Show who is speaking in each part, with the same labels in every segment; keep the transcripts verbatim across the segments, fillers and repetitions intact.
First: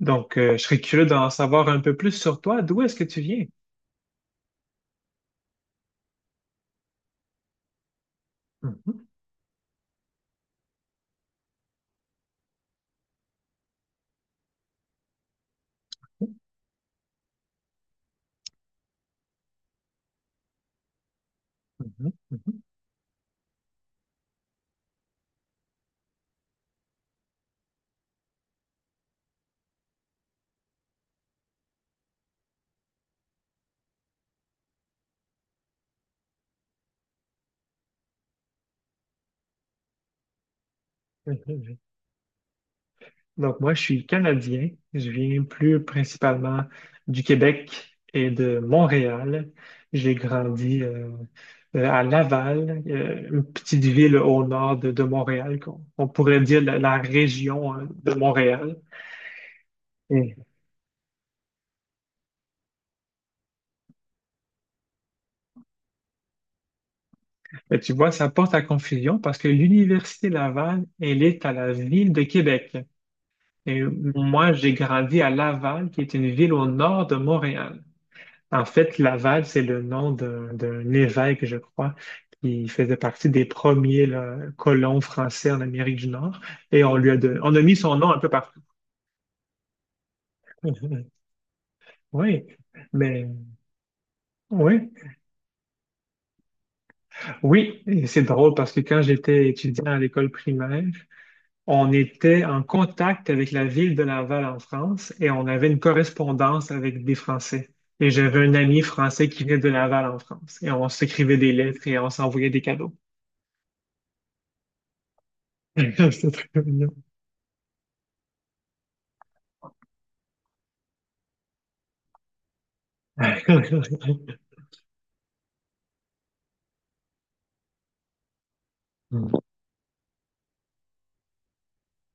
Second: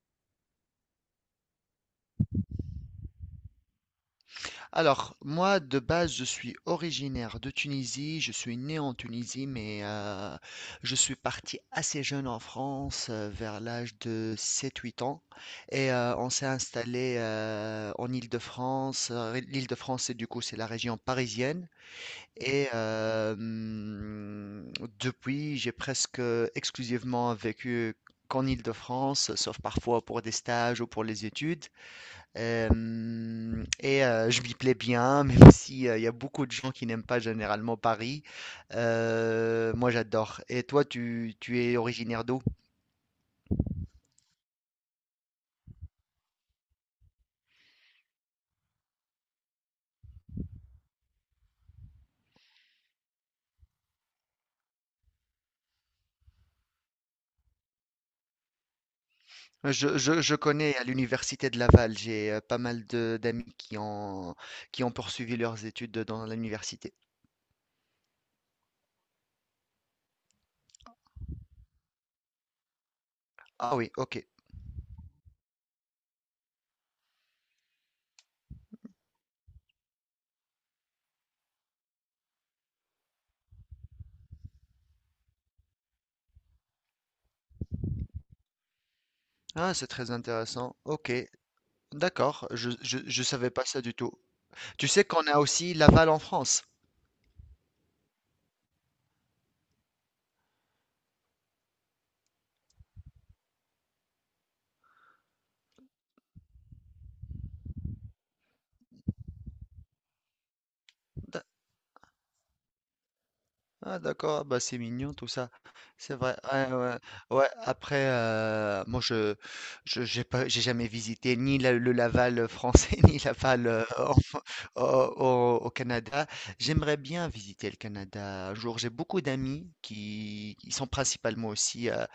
Speaker 1: Donc, euh, je serais curieux d'en savoir un peu plus sur toi. D'où est-ce que tu viens?
Speaker 2: Alors, moi, de base, je suis originaire de Tunisie. Je suis né en
Speaker 1: Mhm,
Speaker 2: Tunisie, mais euh, je suis parti assez jeune en France, euh, vers l'âge de sept-huit ans. Et euh, on s'est installé euh, en Île-de-France. Euh, L'Île-de-France, c'est du coup, c'est la région parisienne.
Speaker 1: mhm, mhm,
Speaker 2: Et euh, hum, Depuis, j'ai presque exclusivement vécu qu'en Île-de-France, sauf parfois pour des stages ou pour les études. Euh, et euh, je m'y plais bien, même si euh, il y a beaucoup de gens qui n'aiment pas généralement Paris. Euh, moi, j'adore. Et toi, tu, tu
Speaker 1: mhm.
Speaker 2: es originaire d'où?
Speaker 1: Donc, moi, je suis Canadien. Je viens plus principalement du Québec et de Montréal. J'ai grandi euh, euh, à Laval, euh, une petite ville au nord de, de Montréal, qu'on on pourrait dire la, la région, hein, de Montréal.
Speaker 2: Je, je- je
Speaker 1: Et,
Speaker 2: connais à l'université de Laval, j'ai euh, pas mal de d'amis qui ont, qui ont poursuivi leurs études dans l'université.
Speaker 1: mais tu vois, ça porte à confusion parce que l'Université Laval, elle est à la ville de Québec.
Speaker 2: Ah
Speaker 1: Et
Speaker 2: oui, ok.
Speaker 1: moi, j'ai grandi à Laval, qui est une ville au nord de Montréal. En fait, Laval, c'est le nom d'un d'un évêque, je crois, qui faisait partie des premiers là, colons français en Amérique du Nord. Et on lui a don- on a mis son nom un peu partout.
Speaker 2: Ah, c'est très intéressant. Ok,
Speaker 1: Oui,
Speaker 2: d'accord. Je, je, je
Speaker 1: mais
Speaker 2: savais pas ça du tout. Tu
Speaker 1: oui,
Speaker 2: sais qu'on a aussi Laval en France.
Speaker 1: oui, et c'est drôle parce que quand j'étais étudiant à l'école primaire, on était en contact avec la ville de Laval en France et on avait une correspondance avec des Français. Et j'avais un ami français qui venait de Laval en France. Et on s'écrivait des lettres et on s'envoyait des cadeaux.
Speaker 2: Ah d'accord, ah bah c'est mignon tout ça. C'est vrai.
Speaker 1: C'était très
Speaker 2: Ouais,
Speaker 1: mignon.
Speaker 2: ouais. Ouais, après euh, moi je je j'ai pas j'ai jamais visité ni la- le Laval français ni Laval euh, en- au, au- au Canada. J'aimerais bien visiter le Canada un jour. J'ai beaucoup d'amis qui ils sont principalement aussi euh,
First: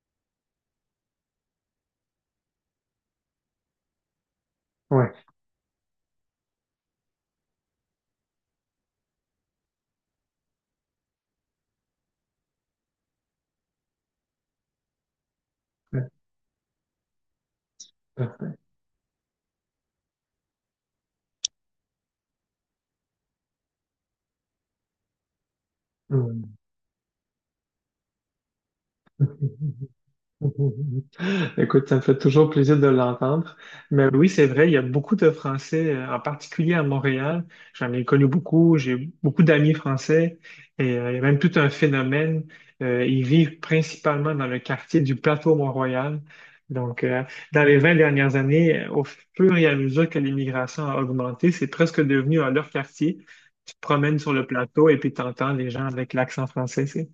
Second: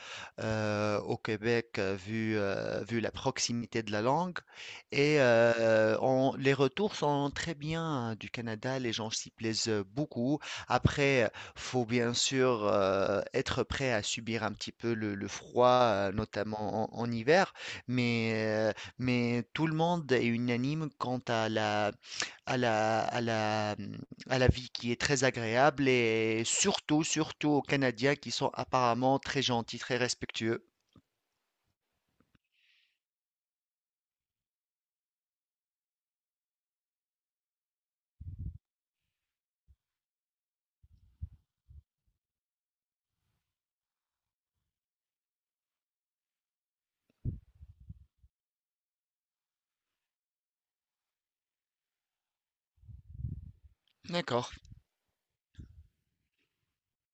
Speaker 2: euh, au Québec euh, vu euh, vu la proximité de la langue
Speaker 1: Ouais.
Speaker 2: et euh, on- les retours sont très bien hein, du Canada. Les gens s'y plaisent beaucoup. Après, faut bien sûr, heu, être prêt à subir un petit peu le le froid, heu, notamment en en hiver, mais, heu, mais tout le monde est unanime quant à la à la à la, mmh, à la vie qui est très agréable et
Speaker 1: Ouais.
Speaker 2: surtout, surtout aux Canadiens qui sont apparemment très gentils, très respectueux.
Speaker 1: Écoute, ça me fait toujours plaisir de l'entendre. Mais oui, c'est vrai, il y a beaucoup de Français, euh, en particulier à Montréal. J'en ai connu beaucoup, j'ai beaucoup d'amis français et euh, il y a même tout un phénomène. Euh, ils vivent principalement dans le quartier du plateau Mont-Royal. Donc, euh, Dans les vingt dernières années, au fur et à mesure que l'immigration a augmenté, c'est presque devenu euh, leur quartier. Tu te promènes sur le
Speaker 2: D'accord.
Speaker 1: plateau et puis tu entends les gens avec l'accent français. C'est,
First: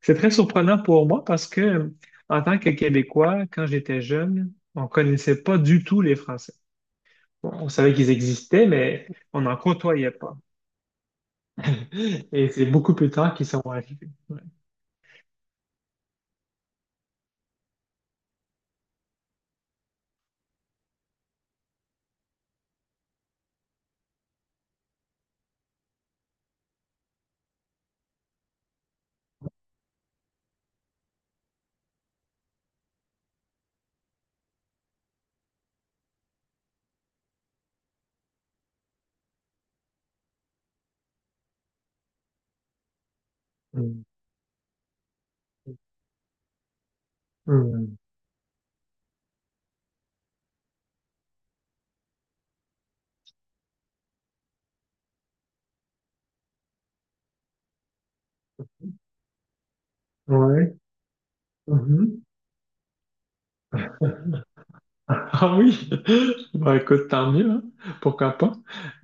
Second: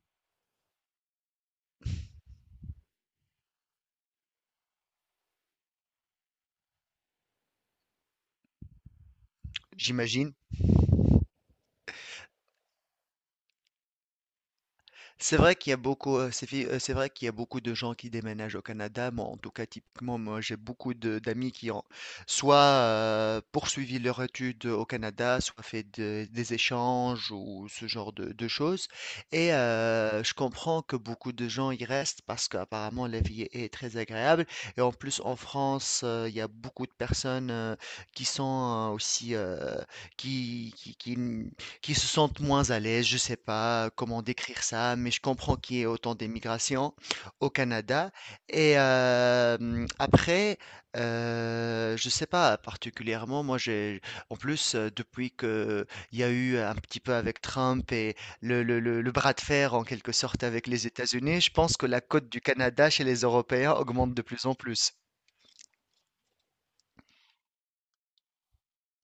Speaker 1: C'est très surprenant pour moi parce que, en tant que Québécois, quand j'étais jeune, on connaissait pas du tout les Français. Bon, on savait qu'ils existaient, mais on n'en côtoyait
Speaker 2: J'imagine.
Speaker 1: pas. Et c'est beaucoup plus tard qu'ils sont arrivés. Ouais.
Speaker 2: C'est vrai qu'il y a beaucoup, heu, c'est fi heu, c'est vrai qu'il y a beaucoup de gens qui déménagent au Canada. Moi, en tout cas, typiquement, moi, j'ai beaucoup de d'amis qui ont soit, heu, poursuivi leur étude au Canada, soit fait de des échanges ou ce genre de de choses et heu, je comprends que beaucoup de gens y restent parce qu'apparemment la vie est est très agréable et en plus, en France, heu, il y a beaucoup de personnes, heu, qui sont euh, aussi, heu, qui qui qui qui se sentent moins à l'aise, je ne sais pas euh,
Speaker 1: Mm.
Speaker 2: comment décrire ça, mais je comprends qu'il y ait autant d'émigration au
Speaker 1: Mm.
Speaker 2: Canada. Et euh, hum, après, euh, je ne sais pas particulièrement, moi j'ai, en plus, euh, depuis que il y a eu un petit peu avec Trump et le, le, le, le bras de fer en quelque sorte avec
Speaker 1: Ouais.
Speaker 2: les États-Unis, je pense que la
Speaker 1: Mhm.
Speaker 2: cote du Canada chez les Européens augmente de plus en plus.
Speaker 1: Ah oui, bah écoute, tant mieux, hein. Pourquoi pas.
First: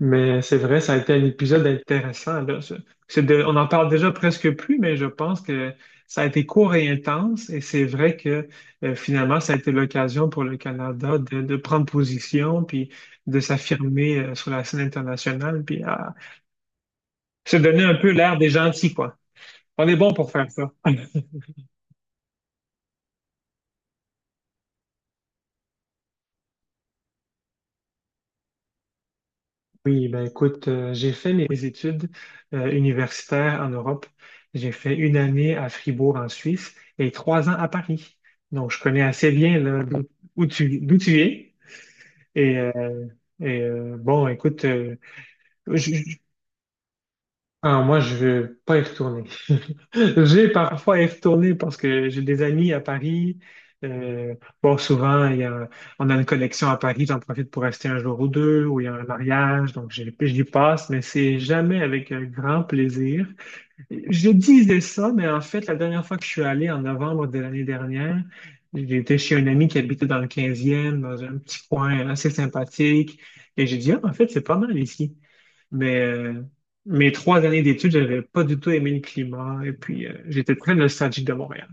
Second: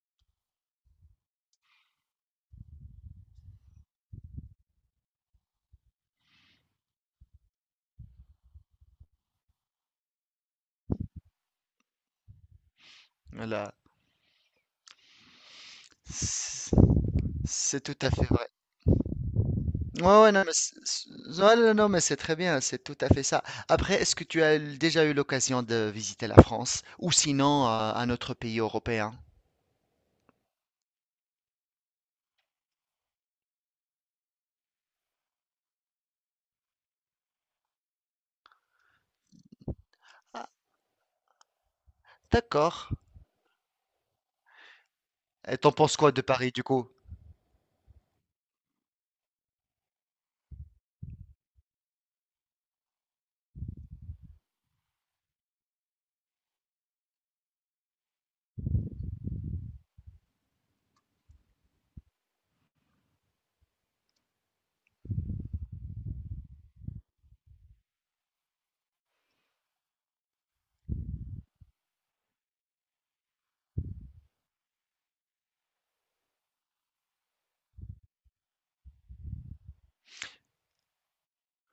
Speaker 1: Mais c'est vrai, ça a été un épisode intéressant, là. C'est- c'est de- on en parle déjà presque plus, mais je pense que ça a été court et intense, et c'est vrai que, euh, finalement, ça a été l'occasion pour le Canada de, de prendre position, puis de
Speaker 2: Voilà.
Speaker 1: s'affirmer euh, sur la scène internationale, puis à
Speaker 2: C'est
Speaker 1: se
Speaker 2: c'est
Speaker 1: donner un
Speaker 2: tout
Speaker 1: peu
Speaker 2: à fait
Speaker 1: l'air
Speaker 2: vrai.
Speaker 1: des gentils, quoi. On est bon
Speaker 2: Ouais,
Speaker 1: pour
Speaker 2: ouais, non,
Speaker 1: faire
Speaker 2: mais
Speaker 1: ça.
Speaker 2: c'est- c'est- non, non, non, mais c'est très bien, c'est tout à fait ça. Après, est-ce que tu as déjà eu l'occasion de visiter la France ou sinon euh, un autre pays européen?
Speaker 1: Oui, ben écoute, euh, j'ai fait mes études euh, universitaires en Europe. J'ai fait une année à Fribourg en Suisse et trois ans à Paris. Donc, je connais assez bien là, d'où d'où
Speaker 2: Ah,
Speaker 1: tu, d'où tu es. Et,
Speaker 2: d'accord.
Speaker 1: euh, et, euh, bon, écoute,
Speaker 2: Et t'en penses quoi de Paris du coup?
Speaker 1: ah, moi, je vais pas y retourner. J'ai parfois y retourné parce que j'ai des amis à Paris. Euh, bon, souvent, il y a, on a une collection à Paris, j'en profite pour rester un jour ou deux, ou il y a un mariage, donc j'y j'y passe, mais c'est jamais avec un grand plaisir. Je disais ça, mais en fait, la dernière fois que je suis allé en novembre de l'année dernière, j'étais chez un ami qui habitait dans le quinzième, dans un petit coin assez sympathique, et j'ai dit, ah, en fait, c'est pas mal ici. Mais euh, Mes trois années d'études, j'avais pas du tout aimé le climat et puis euh, j'étais très nostalgique de Montréal.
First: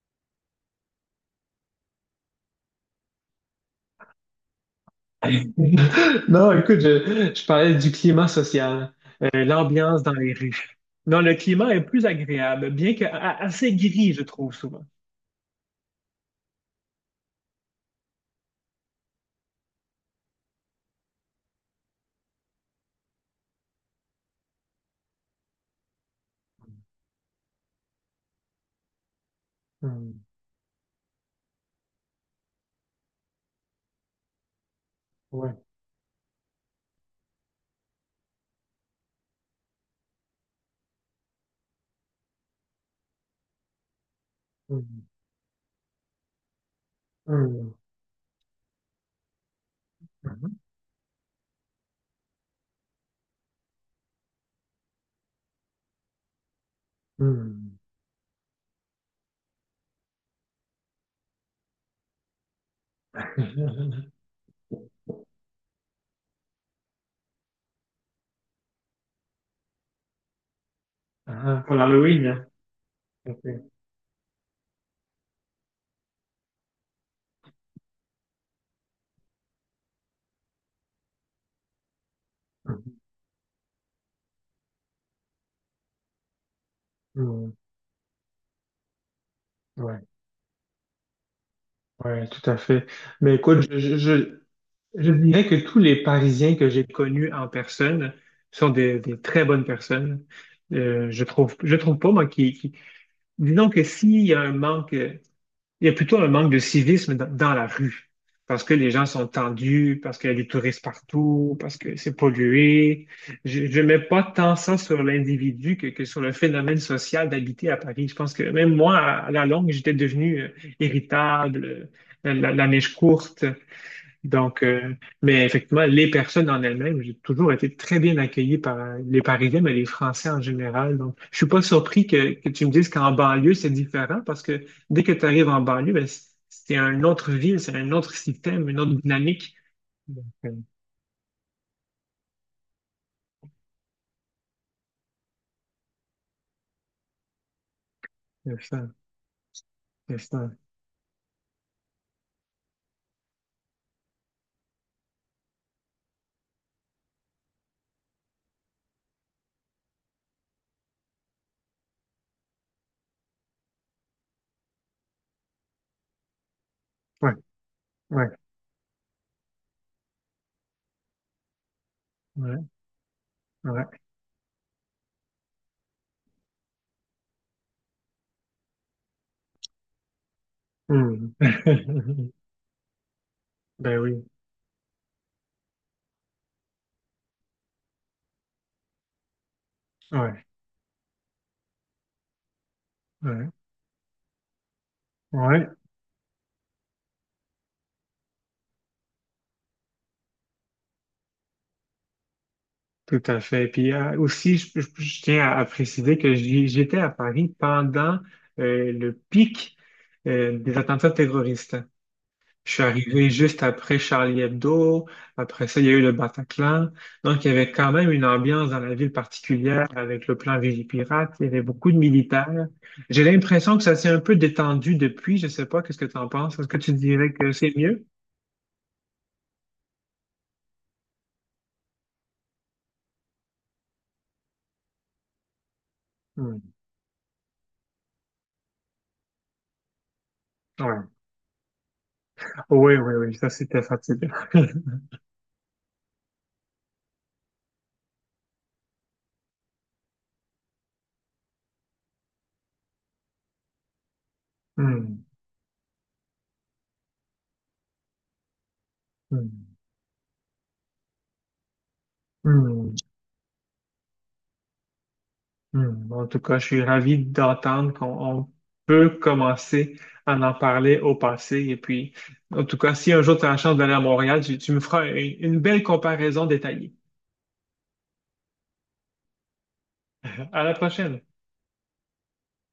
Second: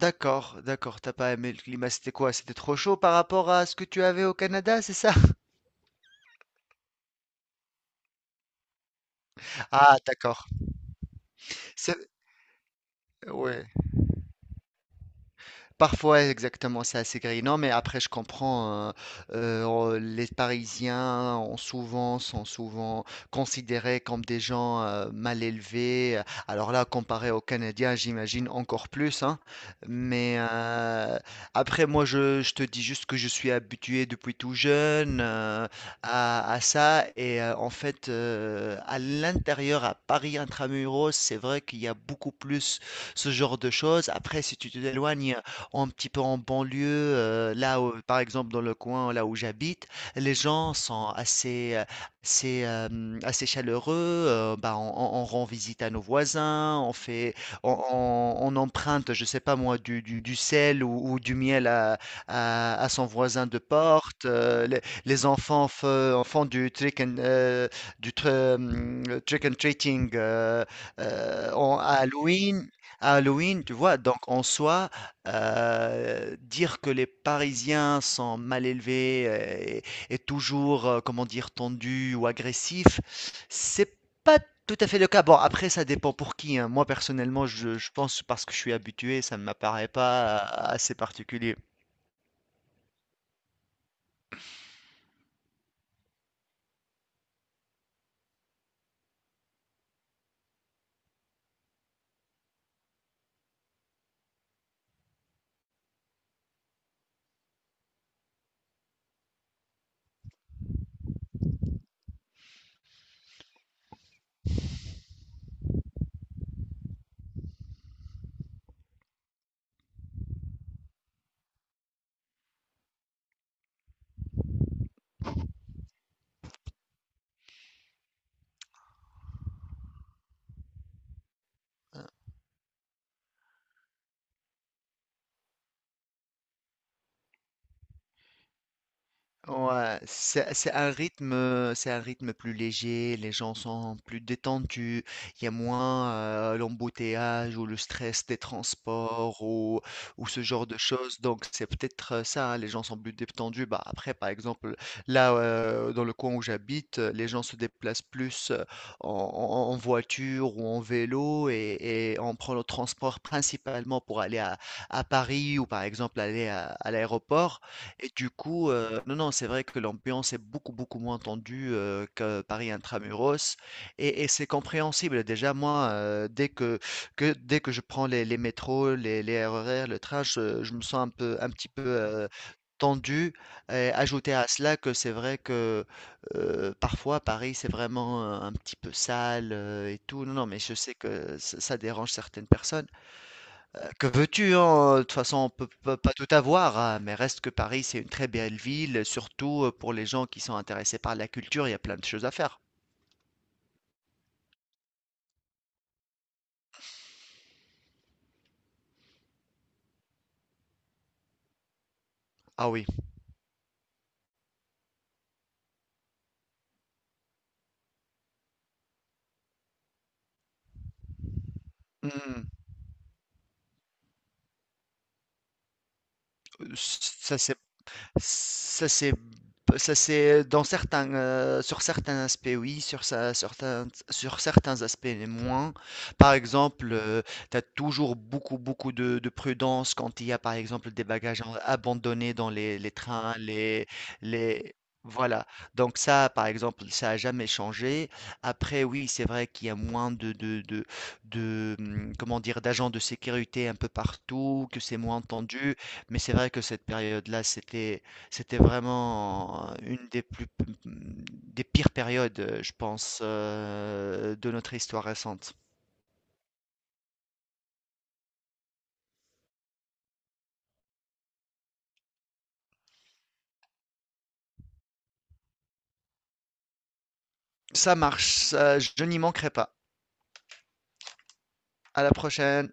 Speaker 2: D'accord, d'accord, t'as pas aimé le climat, c'était quoi? C'était trop chaud par rapport à ce que tu avais au Canada, c'est ça?
Speaker 1: Non, écoute, je, je parlais du climat social. Euh,
Speaker 2: Ah,
Speaker 1: l'ambiance dans les
Speaker 2: d'accord.
Speaker 1: rues. Non, le climat est plus
Speaker 2: C'est-
Speaker 1: agréable, bien que a-
Speaker 2: Ouais.
Speaker 1: assez gris, je trouve souvent.
Speaker 2: Parfois, exactement, c'est assez grisant, mais après, je comprends, hein, euh, on- les Parisiens ont souvent, sont souvent considérés comme des gens euh, mal élevés. euh, Alors là, comparé aux Canadiens, j'imagine encore plus, hein.
Speaker 1: Hmm,
Speaker 2: Mais euh, après, moi, je, je te dis juste que je suis habitué depuis tout jeune
Speaker 1: ouais.
Speaker 2: euh, à, à ça. Et euh, en fait, euh, à l'intérieur, à Paris intramuros, c'est vrai qu'il y a beaucoup plus ce genre de choses. Après, si tu
Speaker 1: Hmm,
Speaker 2: t'éloignes, un petit peu en banlieue, euh,
Speaker 1: hmm.
Speaker 2: là où- par exemple dans le coin là où j'habite, les gens sont assez, euh, assez, euh, hum, assez chaleureux. Euh, bah, on, on- on rend visite à nos voisins, on fait, on,
Speaker 1: Mhm.
Speaker 2: on- on emprunte, je sais pas moi, du, du, du sel ou, ou du miel à, à, à son voisin de
Speaker 1: Hmm.
Speaker 2: porte. euh, les, les enfants fe- font du trick and, euh, du tr- hum, trick and treating euh, euh,
Speaker 1: Ah, pour
Speaker 2: en- à
Speaker 1: l'Halloween, hein.
Speaker 2: Halloween. À
Speaker 1: Ok.
Speaker 2: Halloween, tu vois, donc en soi, euh, dire que les Parisiens sont mal élevés euh, et, et toujours, euh, comment dire, tendus ou
Speaker 1: Hmm,
Speaker 2: agressifs, c'est pas tout à fait le cas. Bon, après, ça dépend pour qui, hein. Moi, personnellement,
Speaker 1: hmm,
Speaker 2: je, je pense parce que je suis habitué, ça ne m'apparaît
Speaker 1: ouais,
Speaker 2: pas euh, assez particulier.
Speaker 1: ouais, tout à fait. Mais écoute, je, je, je- je dirais que tous les Parisiens que j'ai connus en personne sont des, des très bonnes personnes. Euh, je trouve, je trouve pas, moi, qui, qui... Disons que s'il y a un manque, euh, il y a plutôt un manque de civisme dans, dans la rue, parce que les gens sont tendus, parce qu'il y a des touristes partout, parce que c'est pollué. Je, je mets pas tant ça sur l'individu que, que sur le phénomène social d'habiter à Paris. Je pense que même moi, à, à la longue, j'étais devenu euh, irritable, euh, la, la la courte. Donc, euh, mais effectivement, les personnes en elles-mêmes, j'ai toujours été très bien accueilli par euh, les Parisiens, mais les Français en général. Donc, je suis pas surpris que, que tu me dises qu'en banlieue, c'est différent parce que dès que tu arrives en banlieue, ben, c- c'est une autre ville, c'est un autre système, une autre dynamique.
Speaker 2: Ouais,
Speaker 1: Donc, euh,
Speaker 2: c'est c'est un rythme, euh, c'est un rythme plus léger, les gens sont plus détendus, il y a moins euh, l'embouteillage ou le stress des
Speaker 1: c'est ça,
Speaker 2: transports ou,
Speaker 1: c'est
Speaker 2: ou ce
Speaker 1: ça.
Speaker 2: genre de choses. Donc c'est peut-être euh, ça, hein, les gens sont plus détendus. Bah, après, par exemple, là, euh, dans le coin où j'habite, euh, les gens se déplacent plus euh, en, en- en voiture ou en vélo et, et on prend le transport principalement pour aller à, à Paris ou par exemple aller à à
Speaker 1: Ouais,
Speaker 2: l'aéroport. Et
Speaker 1: ouais,
Speaker 2: du coup, euh, non, non, c'est vrai que l'ambiance est beaucoup, beaucoup moins tendue euh, que
Speaker 1: ouais,
Speaker 2: Paris intramuros.
Speaker 1: ouais.
Speaker 2: Et, et c'est compréhensible. Déjà, moi, euh, dès que, que, dès que je prends les, les métros, les, les R E R, le train, je, je me sens un
Speaker 1: Hmm.
Speaker 2: peu, un petit peu euh, tendu. Et
Speaker 1: Ben oui,
Speaker 2: ajouter à cela que c'est vrai que euh, parfois, Paris, c'est vraiment euh, un petit peu sale euh, et tout. Non,
Speaker 1: ouais,
Speaker 2: non, mais je sais que ça ça dérange certaines personnes.
Speaker 1: ouais,
Speaker 2: Heu, que veux-tu, hein? De toute façon, on peut
Speaker 1: ouais.
Speaker 2: peut pas tout avoir, hein, mais reste que Paris, c'est une très belle ville, surtout, heu, pour les gens qui sont intéressés par la culture, il y a plein de choses à faire.
Speaker 1: Tout à fait. Puis euh, aussi, je, je- je tiens à, à préciser que j'y- j'étais à Paris pendant euh, le pic euh, des attentats terroristes.
Speaker 2: Ah
Speaker 1: Je suis
Speaker 2: oui.
Speaker 1: arrivé juste après Charlie Hebdo. Après ça, il y a eu le Bataclan. Donc, il y avait quand même une ambiance dans la ville particulière avec le plan Vigipirate. Il y avait beaucoup de
Speaker 2: Mmh.
Speaker 1: militaires. J'ai l'impression que ça s'est un peu détendu depuis. Je sais pas, qu'est-ce que tu en penses? Est-ce que tu dirais
Speaker 2: ça,
Speaker 1: que
Speaker 2: c'est
Speaker 1: c'est mieux?
Speaker 2: Ça c'est ça c'est dans certains, heu, sur certains aspects oui, sur ça certains sur certains aspects les moins. Par
Speaker 1: Hmm.
Speaker 2: exemple, heu, tu as toujours beaucoup, beaucoup de de prudence quand il y a, par exemple, des
Speaker 1: Ouais.
Speaker 2: bagages en abandonnés dans les les
Speaker 1: Oui, oui,
Speaker 2: trains,
Speaker 1: oui. Ça, c'était
Speaker 2: les
Speaker 1: fatigant.
Speaker 2: les voilà. Donc ça, par exemple, ça a jamais changé. Après oui, c'est vrai qu'il y a moins de de de de, mmh, comment dire? D'agents de sécurité un peu partout, que c'est moins
Speaker 1: Hmm.
Speaker 2: tendu, mais c'est vrai que cette période-là, c'était c'était vraiment
Speaker 1: Hmm.
Speaker 2: une des plus mmh, des pires périodes, heu, je
Speaker 1: Hmm.
Speaker 2: pense, heu, de notre histoire récente.
Speaker 1: Hmm. En tout cas, je suis ravi d'entendre qu'on on peut commencer à en parler au passé. Et puis, en tout cas, si un jour tu as la chance d'aller à Montréal, tu, tu me feras une une belle comparaison détaillée.
Speaker 2: Ça marche, ça je n'y manquerai pas.
Speaker 1: À la prochaine.
Speaker 2: À la prochaine.